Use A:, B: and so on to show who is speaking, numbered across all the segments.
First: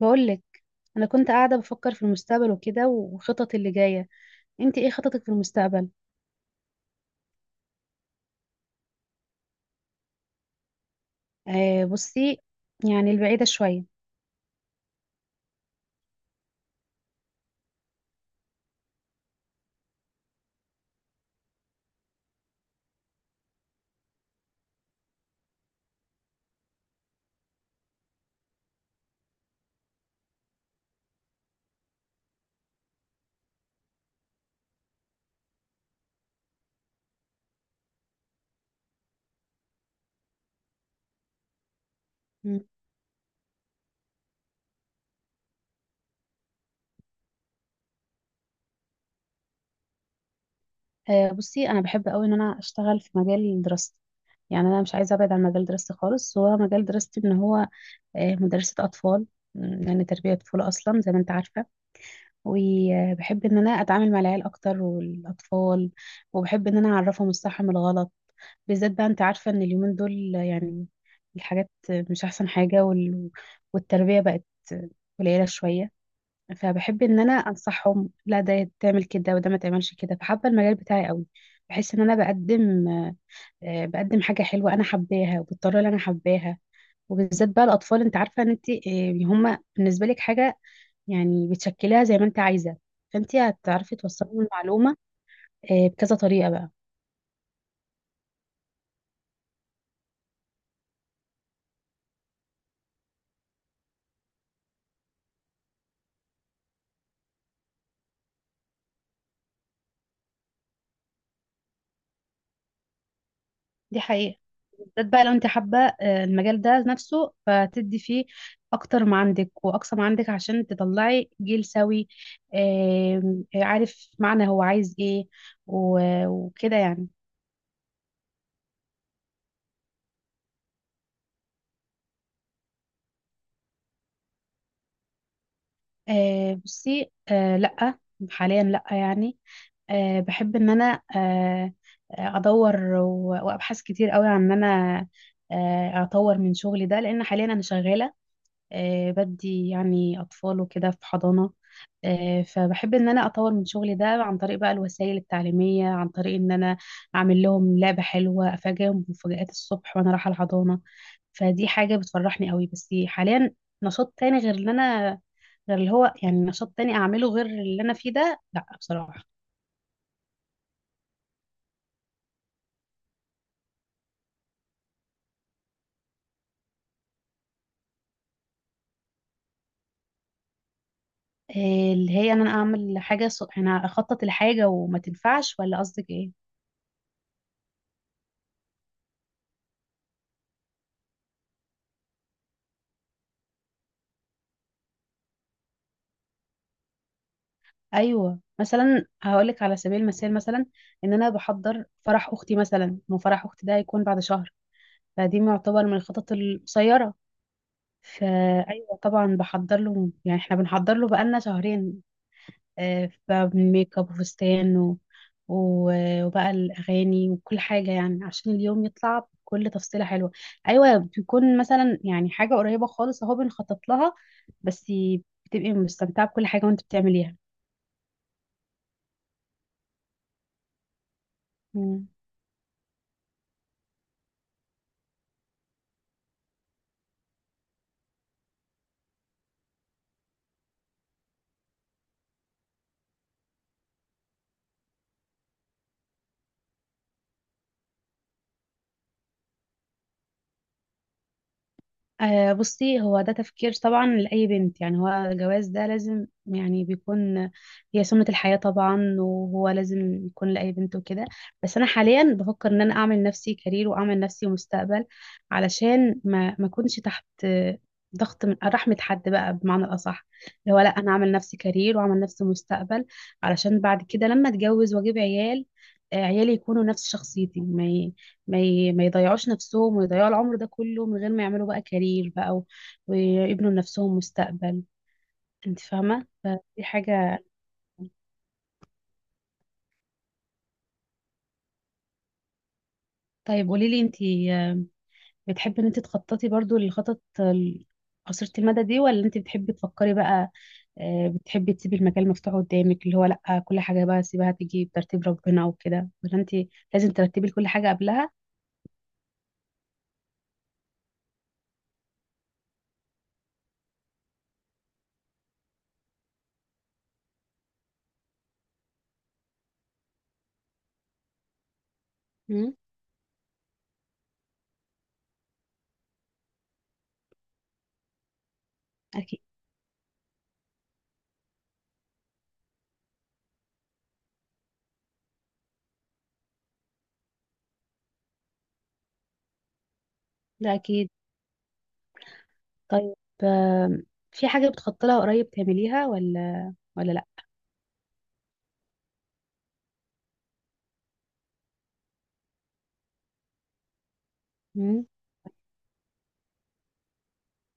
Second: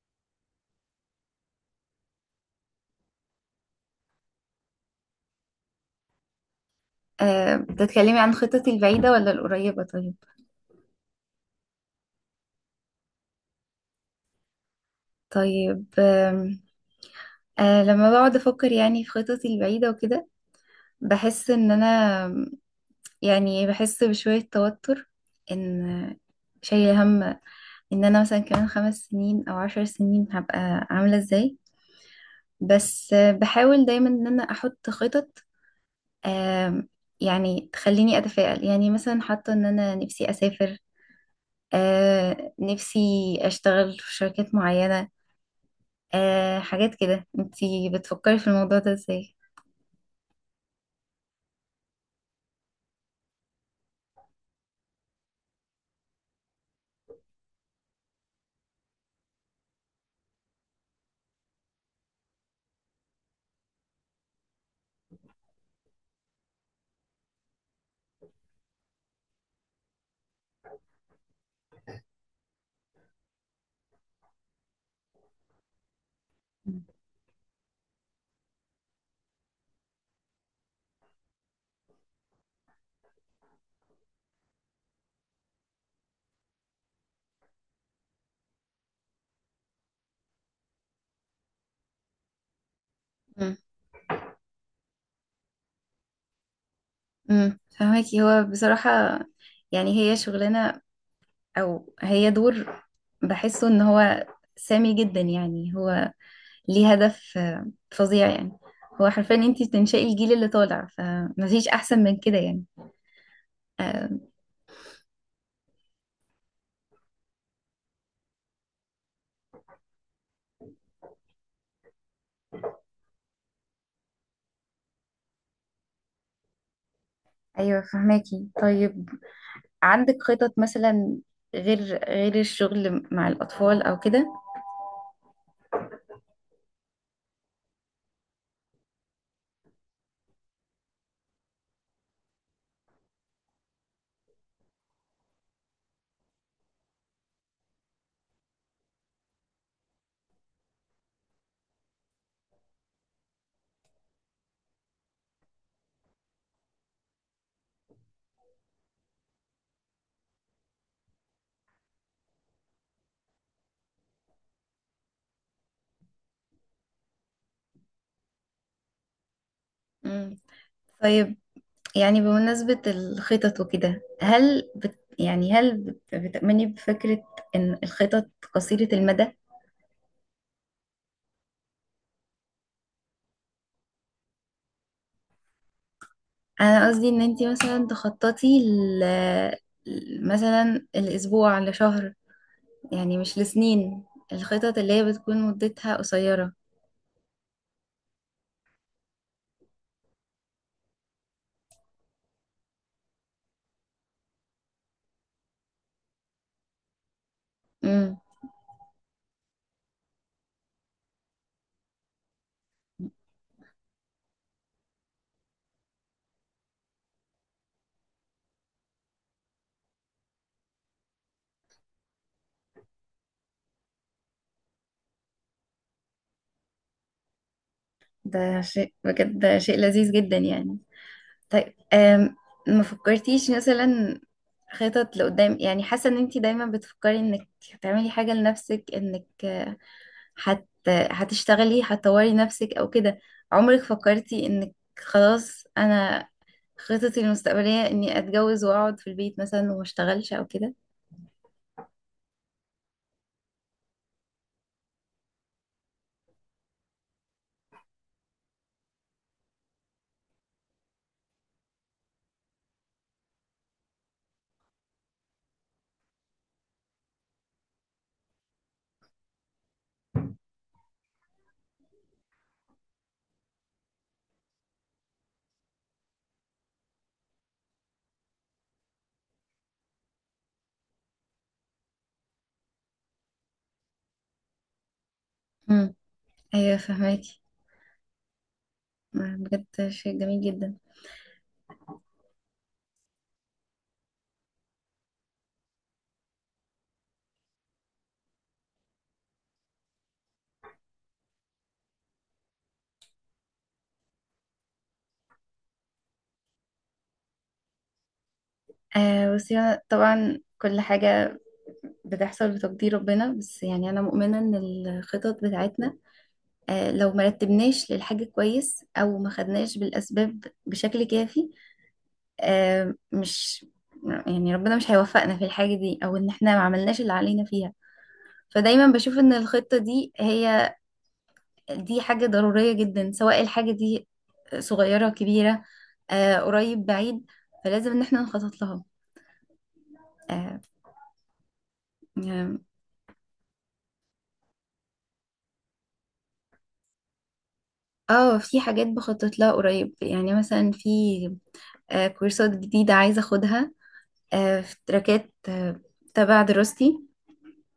A: بقولك، انا كنت قاعده بفكر في المستقبل وكده وخطط اللي جايه. انت ايه خططك في المستقبل؟
B: بتتكلمي عن خططي البعيدة ولا القريبة؟ طيب
A: آه بصي، يعني البعيده شويه.
B: طيب. آم، آه، لما بقعد أفكر يعني في خططي البعيدة وكده، بحس إن أنا، آم، يعني بحس بشوية توتر، إن شايلة هم، إن أنا مثلا كمان 5 سنين أو 10 سنين هبقى عاملة إزاي. بس بحاول دايما إن أنا أحط خطط، آم، يعني تخليني أتفائل. يعني مثلا حاطة إن أنا نفسي أسافر،
A: مم.
B: نفسي أشتغل في شركات معينة، حاجات كده. انتي بتفكري في الموضوع ده ازاي؟
A: آه بصي، انا بحب قوي ان انا اشتغل في مجال دراستي. يعني انا مش عايزه ابعد عن مجال دراستي خالص. هو مجال دراستي ان هو مدرسه اطفال. يعني تربيه طفوله اصلا زي ما انت عارفه. وبحب ان انا اتعامل مع العيال اكتر والاطفال. وبحب ان انا اعرفهم الصح من الغلط، بالذات بقى انت عارفة ان اليومين دول يعني الحاجات مش احسن حاجة، والتربية بقت قليلة شوية. فبحب ان انا انصحهم لا، ده تعمل كده وده ما تعملش كده. فحابة المجال بتاعي قوي. بحس ان انا بقدم بقدم حاجة حلوة انا حباها وبالطريقة اللي انا حباها. وبالذات بقى الاطفال، انت عارفة ان انت هما بالنسبة لك حاجة يعني بتشكلها زي ما انت عايزة. فانت
B: مم.
A: هتعرفي توصلي المعلومة بكذا طريقة بقى.
B: مم. فهماكي. هو بصراحة يعني هي شغلانة او هي دور، بحسه ان هو سامي جدا، يعني هو ليه هدف فظيع يعني. هو حرفيا انتي بتنشئي الجيل اللي طالع، فمفيش احسن من كده يعني.
A: دي
B: آه
A: حقيقة. بالذات بقى لو انت حابة المجال ده نفسه، فتدي فيه اكتر ما عندك واقصى ما عندك عشان تطلعي جيل سوي. عارف معنى هو عايز ايه، وكده يعني.
B: ايوه، فهماكي. طيب، عندك خطط مثلا غير غير الشغل مع الاطفال او كده؟
A: آه، بصي، لأ. حاليا لأ يعني. بحب ان انا ادور وابحث كتير قوي عن ان انا اطور من شغلي ده لان حاليا انا شغالة. بدي يعني أطفال وكده في حضانة. فبحب إن أنا أطور من شغلي ده عن طريق بقى الوسائل التعليمية، عن طريق إن أنا أعمل لهم لعبة حلوة، أفاجئهم بمفاجآت الصبح وأنا رايحة الحضانة. فدي حاجة بتفرحني قوي. بس حاليا، نشاط تاني غير اللي أنا، غير اللي هو يعني نشاط تاني أعمله غير اللي أنا فيه ده، لأ بصراحة.
B: مم. طيب، يعني بمناسبة الخطط وكده، هل بت يعني هل بت- بتأمني بفكرة إن الخطط قصيرة المدى؟
A: اللي هي إن أنا أعمل حاجة أنا أخطط لحاجة وما تنفعش، ولا قصدك إيه؟
B: أنا قصدي إن أنتي مثلا تخططي مثلا الأسبوع، لشهر، يعني مش لسنين. الخطط اللي هي بتكون مدتها قصيرة.
A: ايوه، مثلا هقولك على سبيل المثال، مثلا ان انا بحضر فرح اختي مثلا، وفرح اختي ده هيكون بعد شهر. فدي يعتبر من الخطط القصيره.
B: امم
A: فايوه طبعا بحضر له. يعني احنا بنحضر له بقالنا شهرين. بقى من ميك اب وفستان وبقى الاغاني وكل حاجه، يعني عشان اليوم يطلع بكل تفصيله حلوه. ايوه بيكون مثلا يعني حاجه قريبه خالص اهو بنخطط لها. بس بتبقي مستمتعه بكل حاجه وانت بتعمليها.
B: ده شيء بجد، ده شيء لذيذ جدا يعني. طيب.
A: مم.
B: ما فكرتيش مثلا خطط لقدام؟ يعني حاسة إن أنتي دايما بتفكري إنك تعملي حاجة لنفسك، إنك هتشتغلي، هتطوري نفسك او كده. عمرك فكرتي انك، خلاص انا خططي المستقبلية اني اتجوز واقعد في البيت مثلا وما اشتغلش او كده؟
A: آه بصي، هو ده تفكير طبعا لأي بنت. يعني هو الجواز ده لازم يعني بيكون هي سنة الحياة طبعا، وهو لازم يكون لأي بنت وكده. بس أنا حاليا بفكر إن أنا أعمل نفسي كارير وأعمل نفسي مستقبل، علشان ما أكونش تحت ضغط من رحمة حد بقى، بمعنى الأصح، اللي هو لأ أنا أعمل نفسي كارير وأعمل نفسي مستقبل علشان بعد كده لما أتجوز وأجيب عيال عيالي يكونوا نفس شخصيتي. ما يضيعوش نفسهم ويضيعوا العمر ده كله من غير ما يعملوا بقى كارير بقى، ويبنوا لنفسهم مستقبل. انت
B: امم.
A: فاهمة،
B: ايوه،
A: فدي
B: فهماكي.
A: حاجة.
B: بجد شيء جميل جدا.
A: طيب قولي لي انت، بتحبي ان انت تخططي برضو للخطط قصيرة المدى دي، ولا انت بتحبي تفكري بقى؟ بتحبي تسيبي المجال مفتوح قدامك اللي هو لا كل حاجة بقى سيبها تيجي بترتيب ربنا وكده، ولا انت لازم ترتبي كل حاجة قبلها؟
B: بصي، أنا طبعا كل حاجة بتحصل بتقدير ربنا، بس يعني أنا مؤمنة إن الخطط بتاعتنا، لو مرتبناش للحاجة كويس أو ما خدناش بالأسباب بشكل كافي،
A: مم،
B: آه، مش يعني ربنا مش هيوفقنا في الحاجة دي، او ان احنا ما عملناش اللي علينا فيها. فدايما بشوف ان
A: اكيد.
B: الخطة دي هي، دي حاجة ضرورية جدا، سواء الحاجة دي صغيرة كبيرة، قريب بعيد، فلازم ان احنا نخطط لها. اه.
A: ده اكيد.
B: يعني-
A: طيب، آم، في حاجة بتخططي لها قريب تعمليها ولا
B: في حاجات بخطط لها قريب، يعني مثلا في كورسات جديدة عايزة اخدها، في
A: لا؟
B: تراكات تبع دراستي،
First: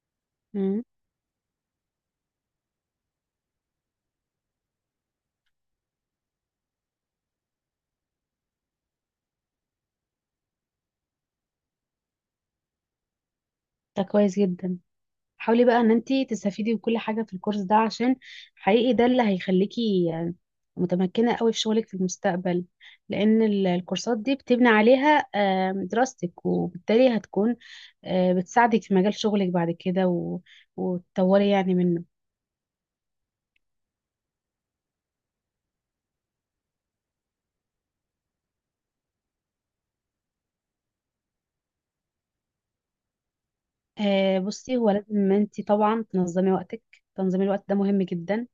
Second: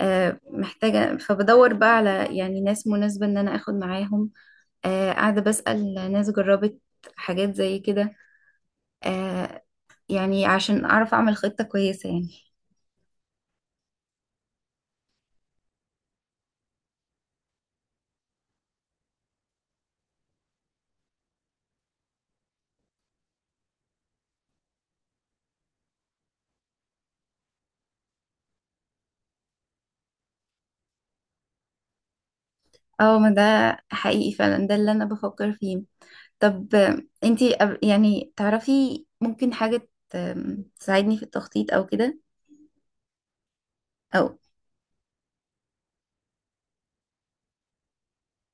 A: امم.
B: محتاجة، فبدور بقى على يعني ناس مناسبة ان انا اخد معاهم. قاعدة بسأل ناس جربت حاجات زي كده، آه، يعني عشان أعرف أعمل خطة كويسة يعني.
A: ده كويس جدا. حاولي بقى ان انتي تستفيدي بكل حاجه في الكورس ده عشان حقيقي ده اللي هيخليكي متمكنه قوي في شغلك في المستقبل، لان الكورسات دي بتبني عليها دراستك، وبالتالي هتكون بتساعدك في مجال شغلك بعد كده، وتطوري يعني منه.
B: اه، ما ده حقيقي فعلا، ده اللي أنا بفكر فيه. طب انتي، يعني تعرفي ممكن حاجة تساعدني في التخطيط أو كده، أو.
A: بصي هو لازم انتي طبعا تنظمي وقتك. تنظيم الوقت ده مهم جدا.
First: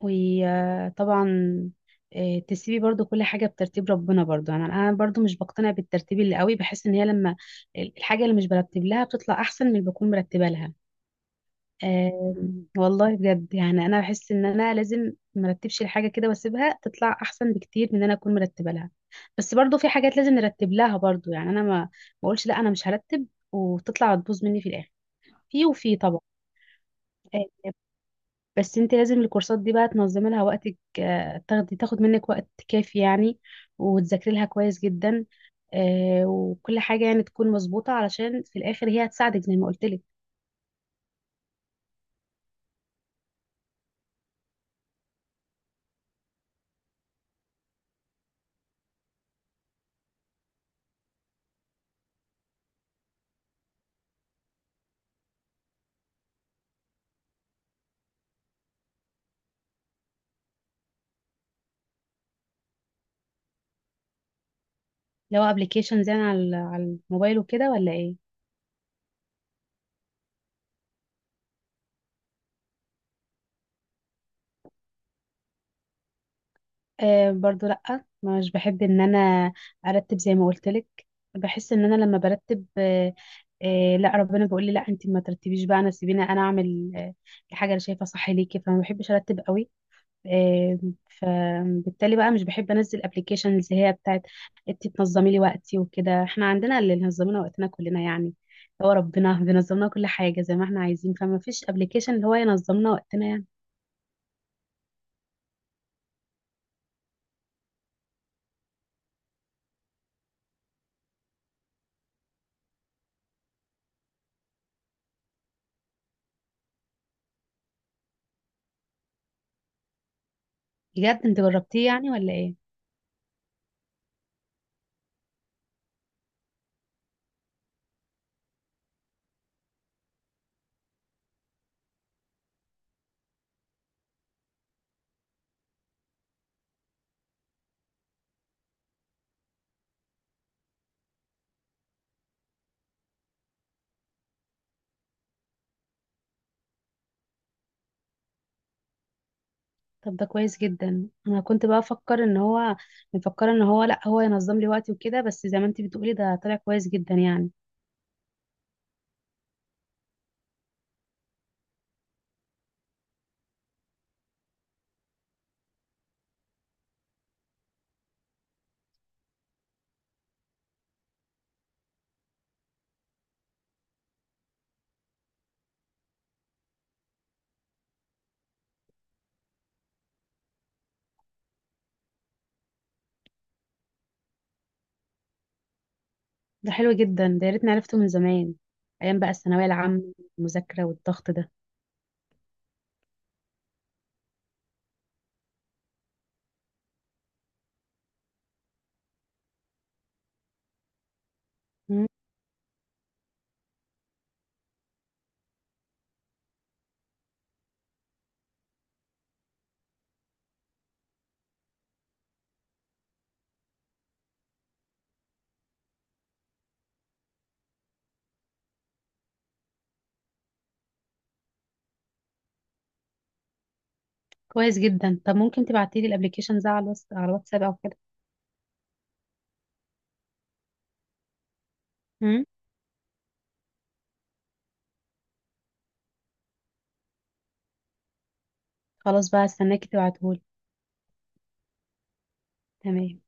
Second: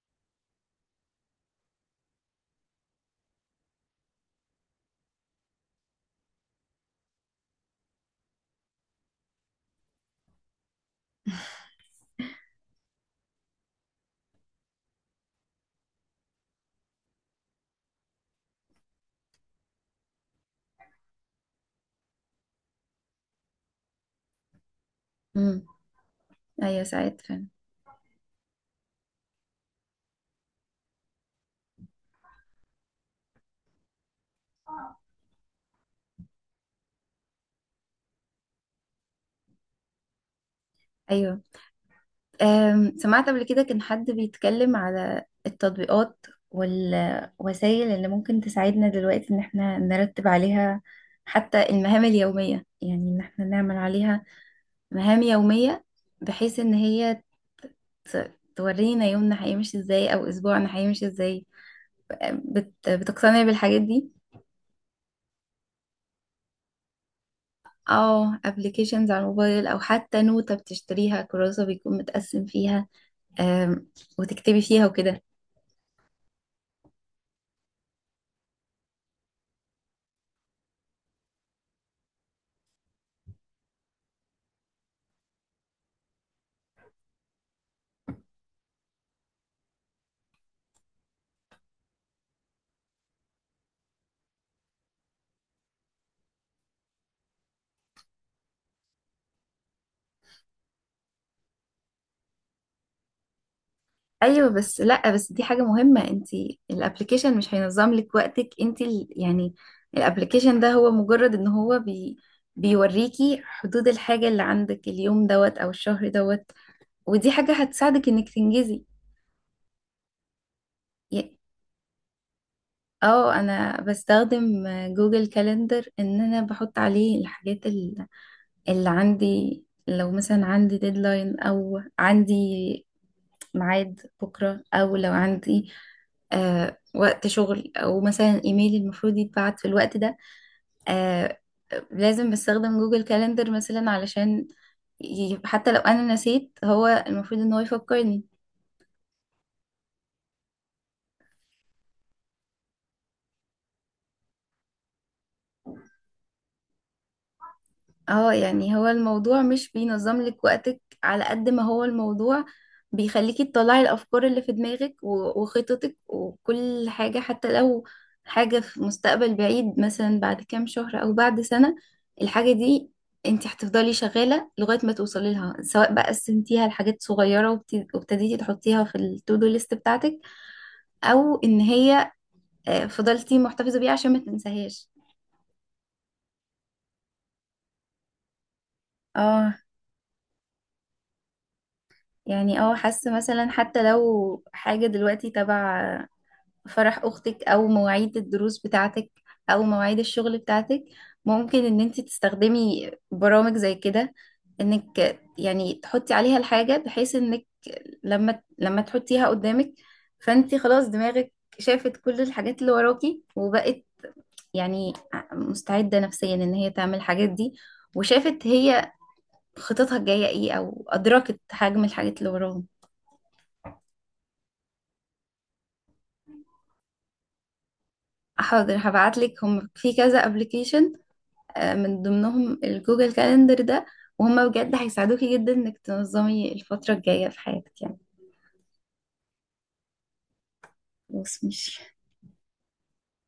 A: وطبعا تسيبي برضو كل حاجة بترتيب ربنا برضو. يعني أنا برضو مش بقتنع بالترتيب اللي قوي. بحس إن هي لما الحاجة اللي مش برتب لها بتطلع أحسن من اللي بكون مرتبة لها. آه، والله بجد، يعني أنا بحس إن أنا لازم مرتبش الحاجة كده واسيبها تطلع أحسن بكتير من إن أنا أكون مرتبة لها. بس برضو في حاجات لازم نرتب لها برضو. يعني أنا ما بقولش لا، أنا مش هرتب وتطلع تبوظ مني في الآخر. في
B: مم.
A: وفي طبعا.
B: أيوة، ساعات فعلا.
A: آه، بس انت لازم الكورسات دي بقى تنظمي لها وقتك. تاخدي تاخد منك وقت كافي يعني، وتذاكري لها كويس جدا. وكل حاجة يعني تكون مظبوطة علشان في الآخر هي هتساعدك زي ما قلت لك.
B: أيوة. سمعت قبل كده كان حد بيتكلم على التطبيقات والوسائل اللي ممكن تساعدنا دلوقتي ان احنا نرتب عليها حتى المهام اليومية، يعني ان احنا نعمل عليها مهام يومية، بحيث ان هي تورينا يومنا هيمشي ازاي او اسبوعنا هيمشي ازاي. بتقتنع بالحاجات دي؟
A: لو ابلكيشنز يعني على الموبايل وكده، ولا ايه؟
B: اه، ابلكيشنز على الموبايل، او حتى نوتة بتشتريها، كراسة بيكون متقسم فيها، أم، وتكتبي فيها وكده.
A: آه برضو لأ، مش بحب ان انا ارتب زي ما قلت لك. بحس ان انا لما برتب لا، ربنا بيقول لي لا انت ما ترتبيش بقى، انا سيبيني انا اعمل الحاجة اللي شايفة صح ليكي. فما بحبش ارتب قوي. آه، فبالتالي بقى مش بحب انزل ابلكيشنز هي بتاعت انت تنظمي لي وقتي وكده. احنا عندنا اللي نظم لنا وقتنا كلنا يعني. هو ربنا بينظم لنا كل حاجه زي ما احنا عايزين، فما فيش ابلكيشن اللي هو ينظم لنا وقتنا يعني.
B: ايوه، بس لا، بس دي حاجه مهمه. انت، الابلكيشن مش هينظم لك وقتك. انت يعني الابلكيشن ده هو مجرد ان هو بيوريكي حدود الحاجه اللي عندك اليوم دوت، او الشهر دوت. ودي حاجه هتساعدك انك تنجزي.
A: بجد
B: ي-
A: انت جربتيه يعني، ولا ايه؟
B: اه، انا بستخدم جوجل كالندر، ان انا بحط عليه الحاجات اللي عندي، لو مثلا عندي ديدلاين، او عندي ميعاد بكرة، أو لو عندي وقت شغل، أو مثلا إيميلي المفروض يتبعت في الوقت ده. آه لازم بستخدم جوجل كالندر مثلا، علشان، حتى لو أنا نسيت هو المفروض إن هو يفكرني.
A: طب ده كويس جدا. انا كنت بقى افكر ان هو مفكره، ان هو لا هو ينظم لي وقتي وكده، بس زي ما انت بتقولي ده طلع كويس جدا يعني.
B: اه، يعني هو الموضوع مش بينظم لك وقتك على قد ما هو الموضوع بيخليكي تطلعي الأفكار اللي في دماغك وخططك وكل حاجة، حتى لو حاجة في مستقبل بعيد مثلا بعد كام شهر أو بعد سنة. الحاجة دي، انت هتفضلي شغالة لغاية ما توصلي لها، سواء بقى قسمتيها لحاجات صغيرة وابتديتي تحطيها في التو دو ليست بتاعتك، أو إن هي فضلتي محتفظة بيها عشان ما تنساهاش.
A: ده حلو جدا. ده يا ريتني عرفته من زمان، ايام بقى
B: اه
A: الثانويه العامه، المذاكره والضغط ده.
B: حاسة مثلا حتى لو حاجة دلوقتي تبع فرح أختك، أو مواعيد الدروس بتاعتك، أو مواعيد الشغل بتاعتك، ممكن إن انت تستخدمي برامج زي كده، إنك يعني تحطي عليها الحاجة، بحيث إنك لما تحطيها قدامك، فانت خلاص دماغك شافت كل الحاجات اللي وراكي، وبقت يعني مستعدة نفسيا إن هي تعمل الحاجات دي، وشافت هي خططها الجاية ايه، أو أدركت حجم الحاجات اللي وراهم.
A: كويس جدا. طب ممكن تبعتيلي الابلكيشن ده على الواتس، على الواتساب او كده؟
B: حاضر، هبعتلك هم في كذا ابلكيشن، من
A: امم
B: ضمنهم الجوجل كالندر ده. وهم بجد هيساعدوكي جدا انك تنظمي الفترة الجاية في حياتك يعني.
A: خلاص بقى، استناكي تبعتهولي.
B: خلاص ماشي.
A: تمام.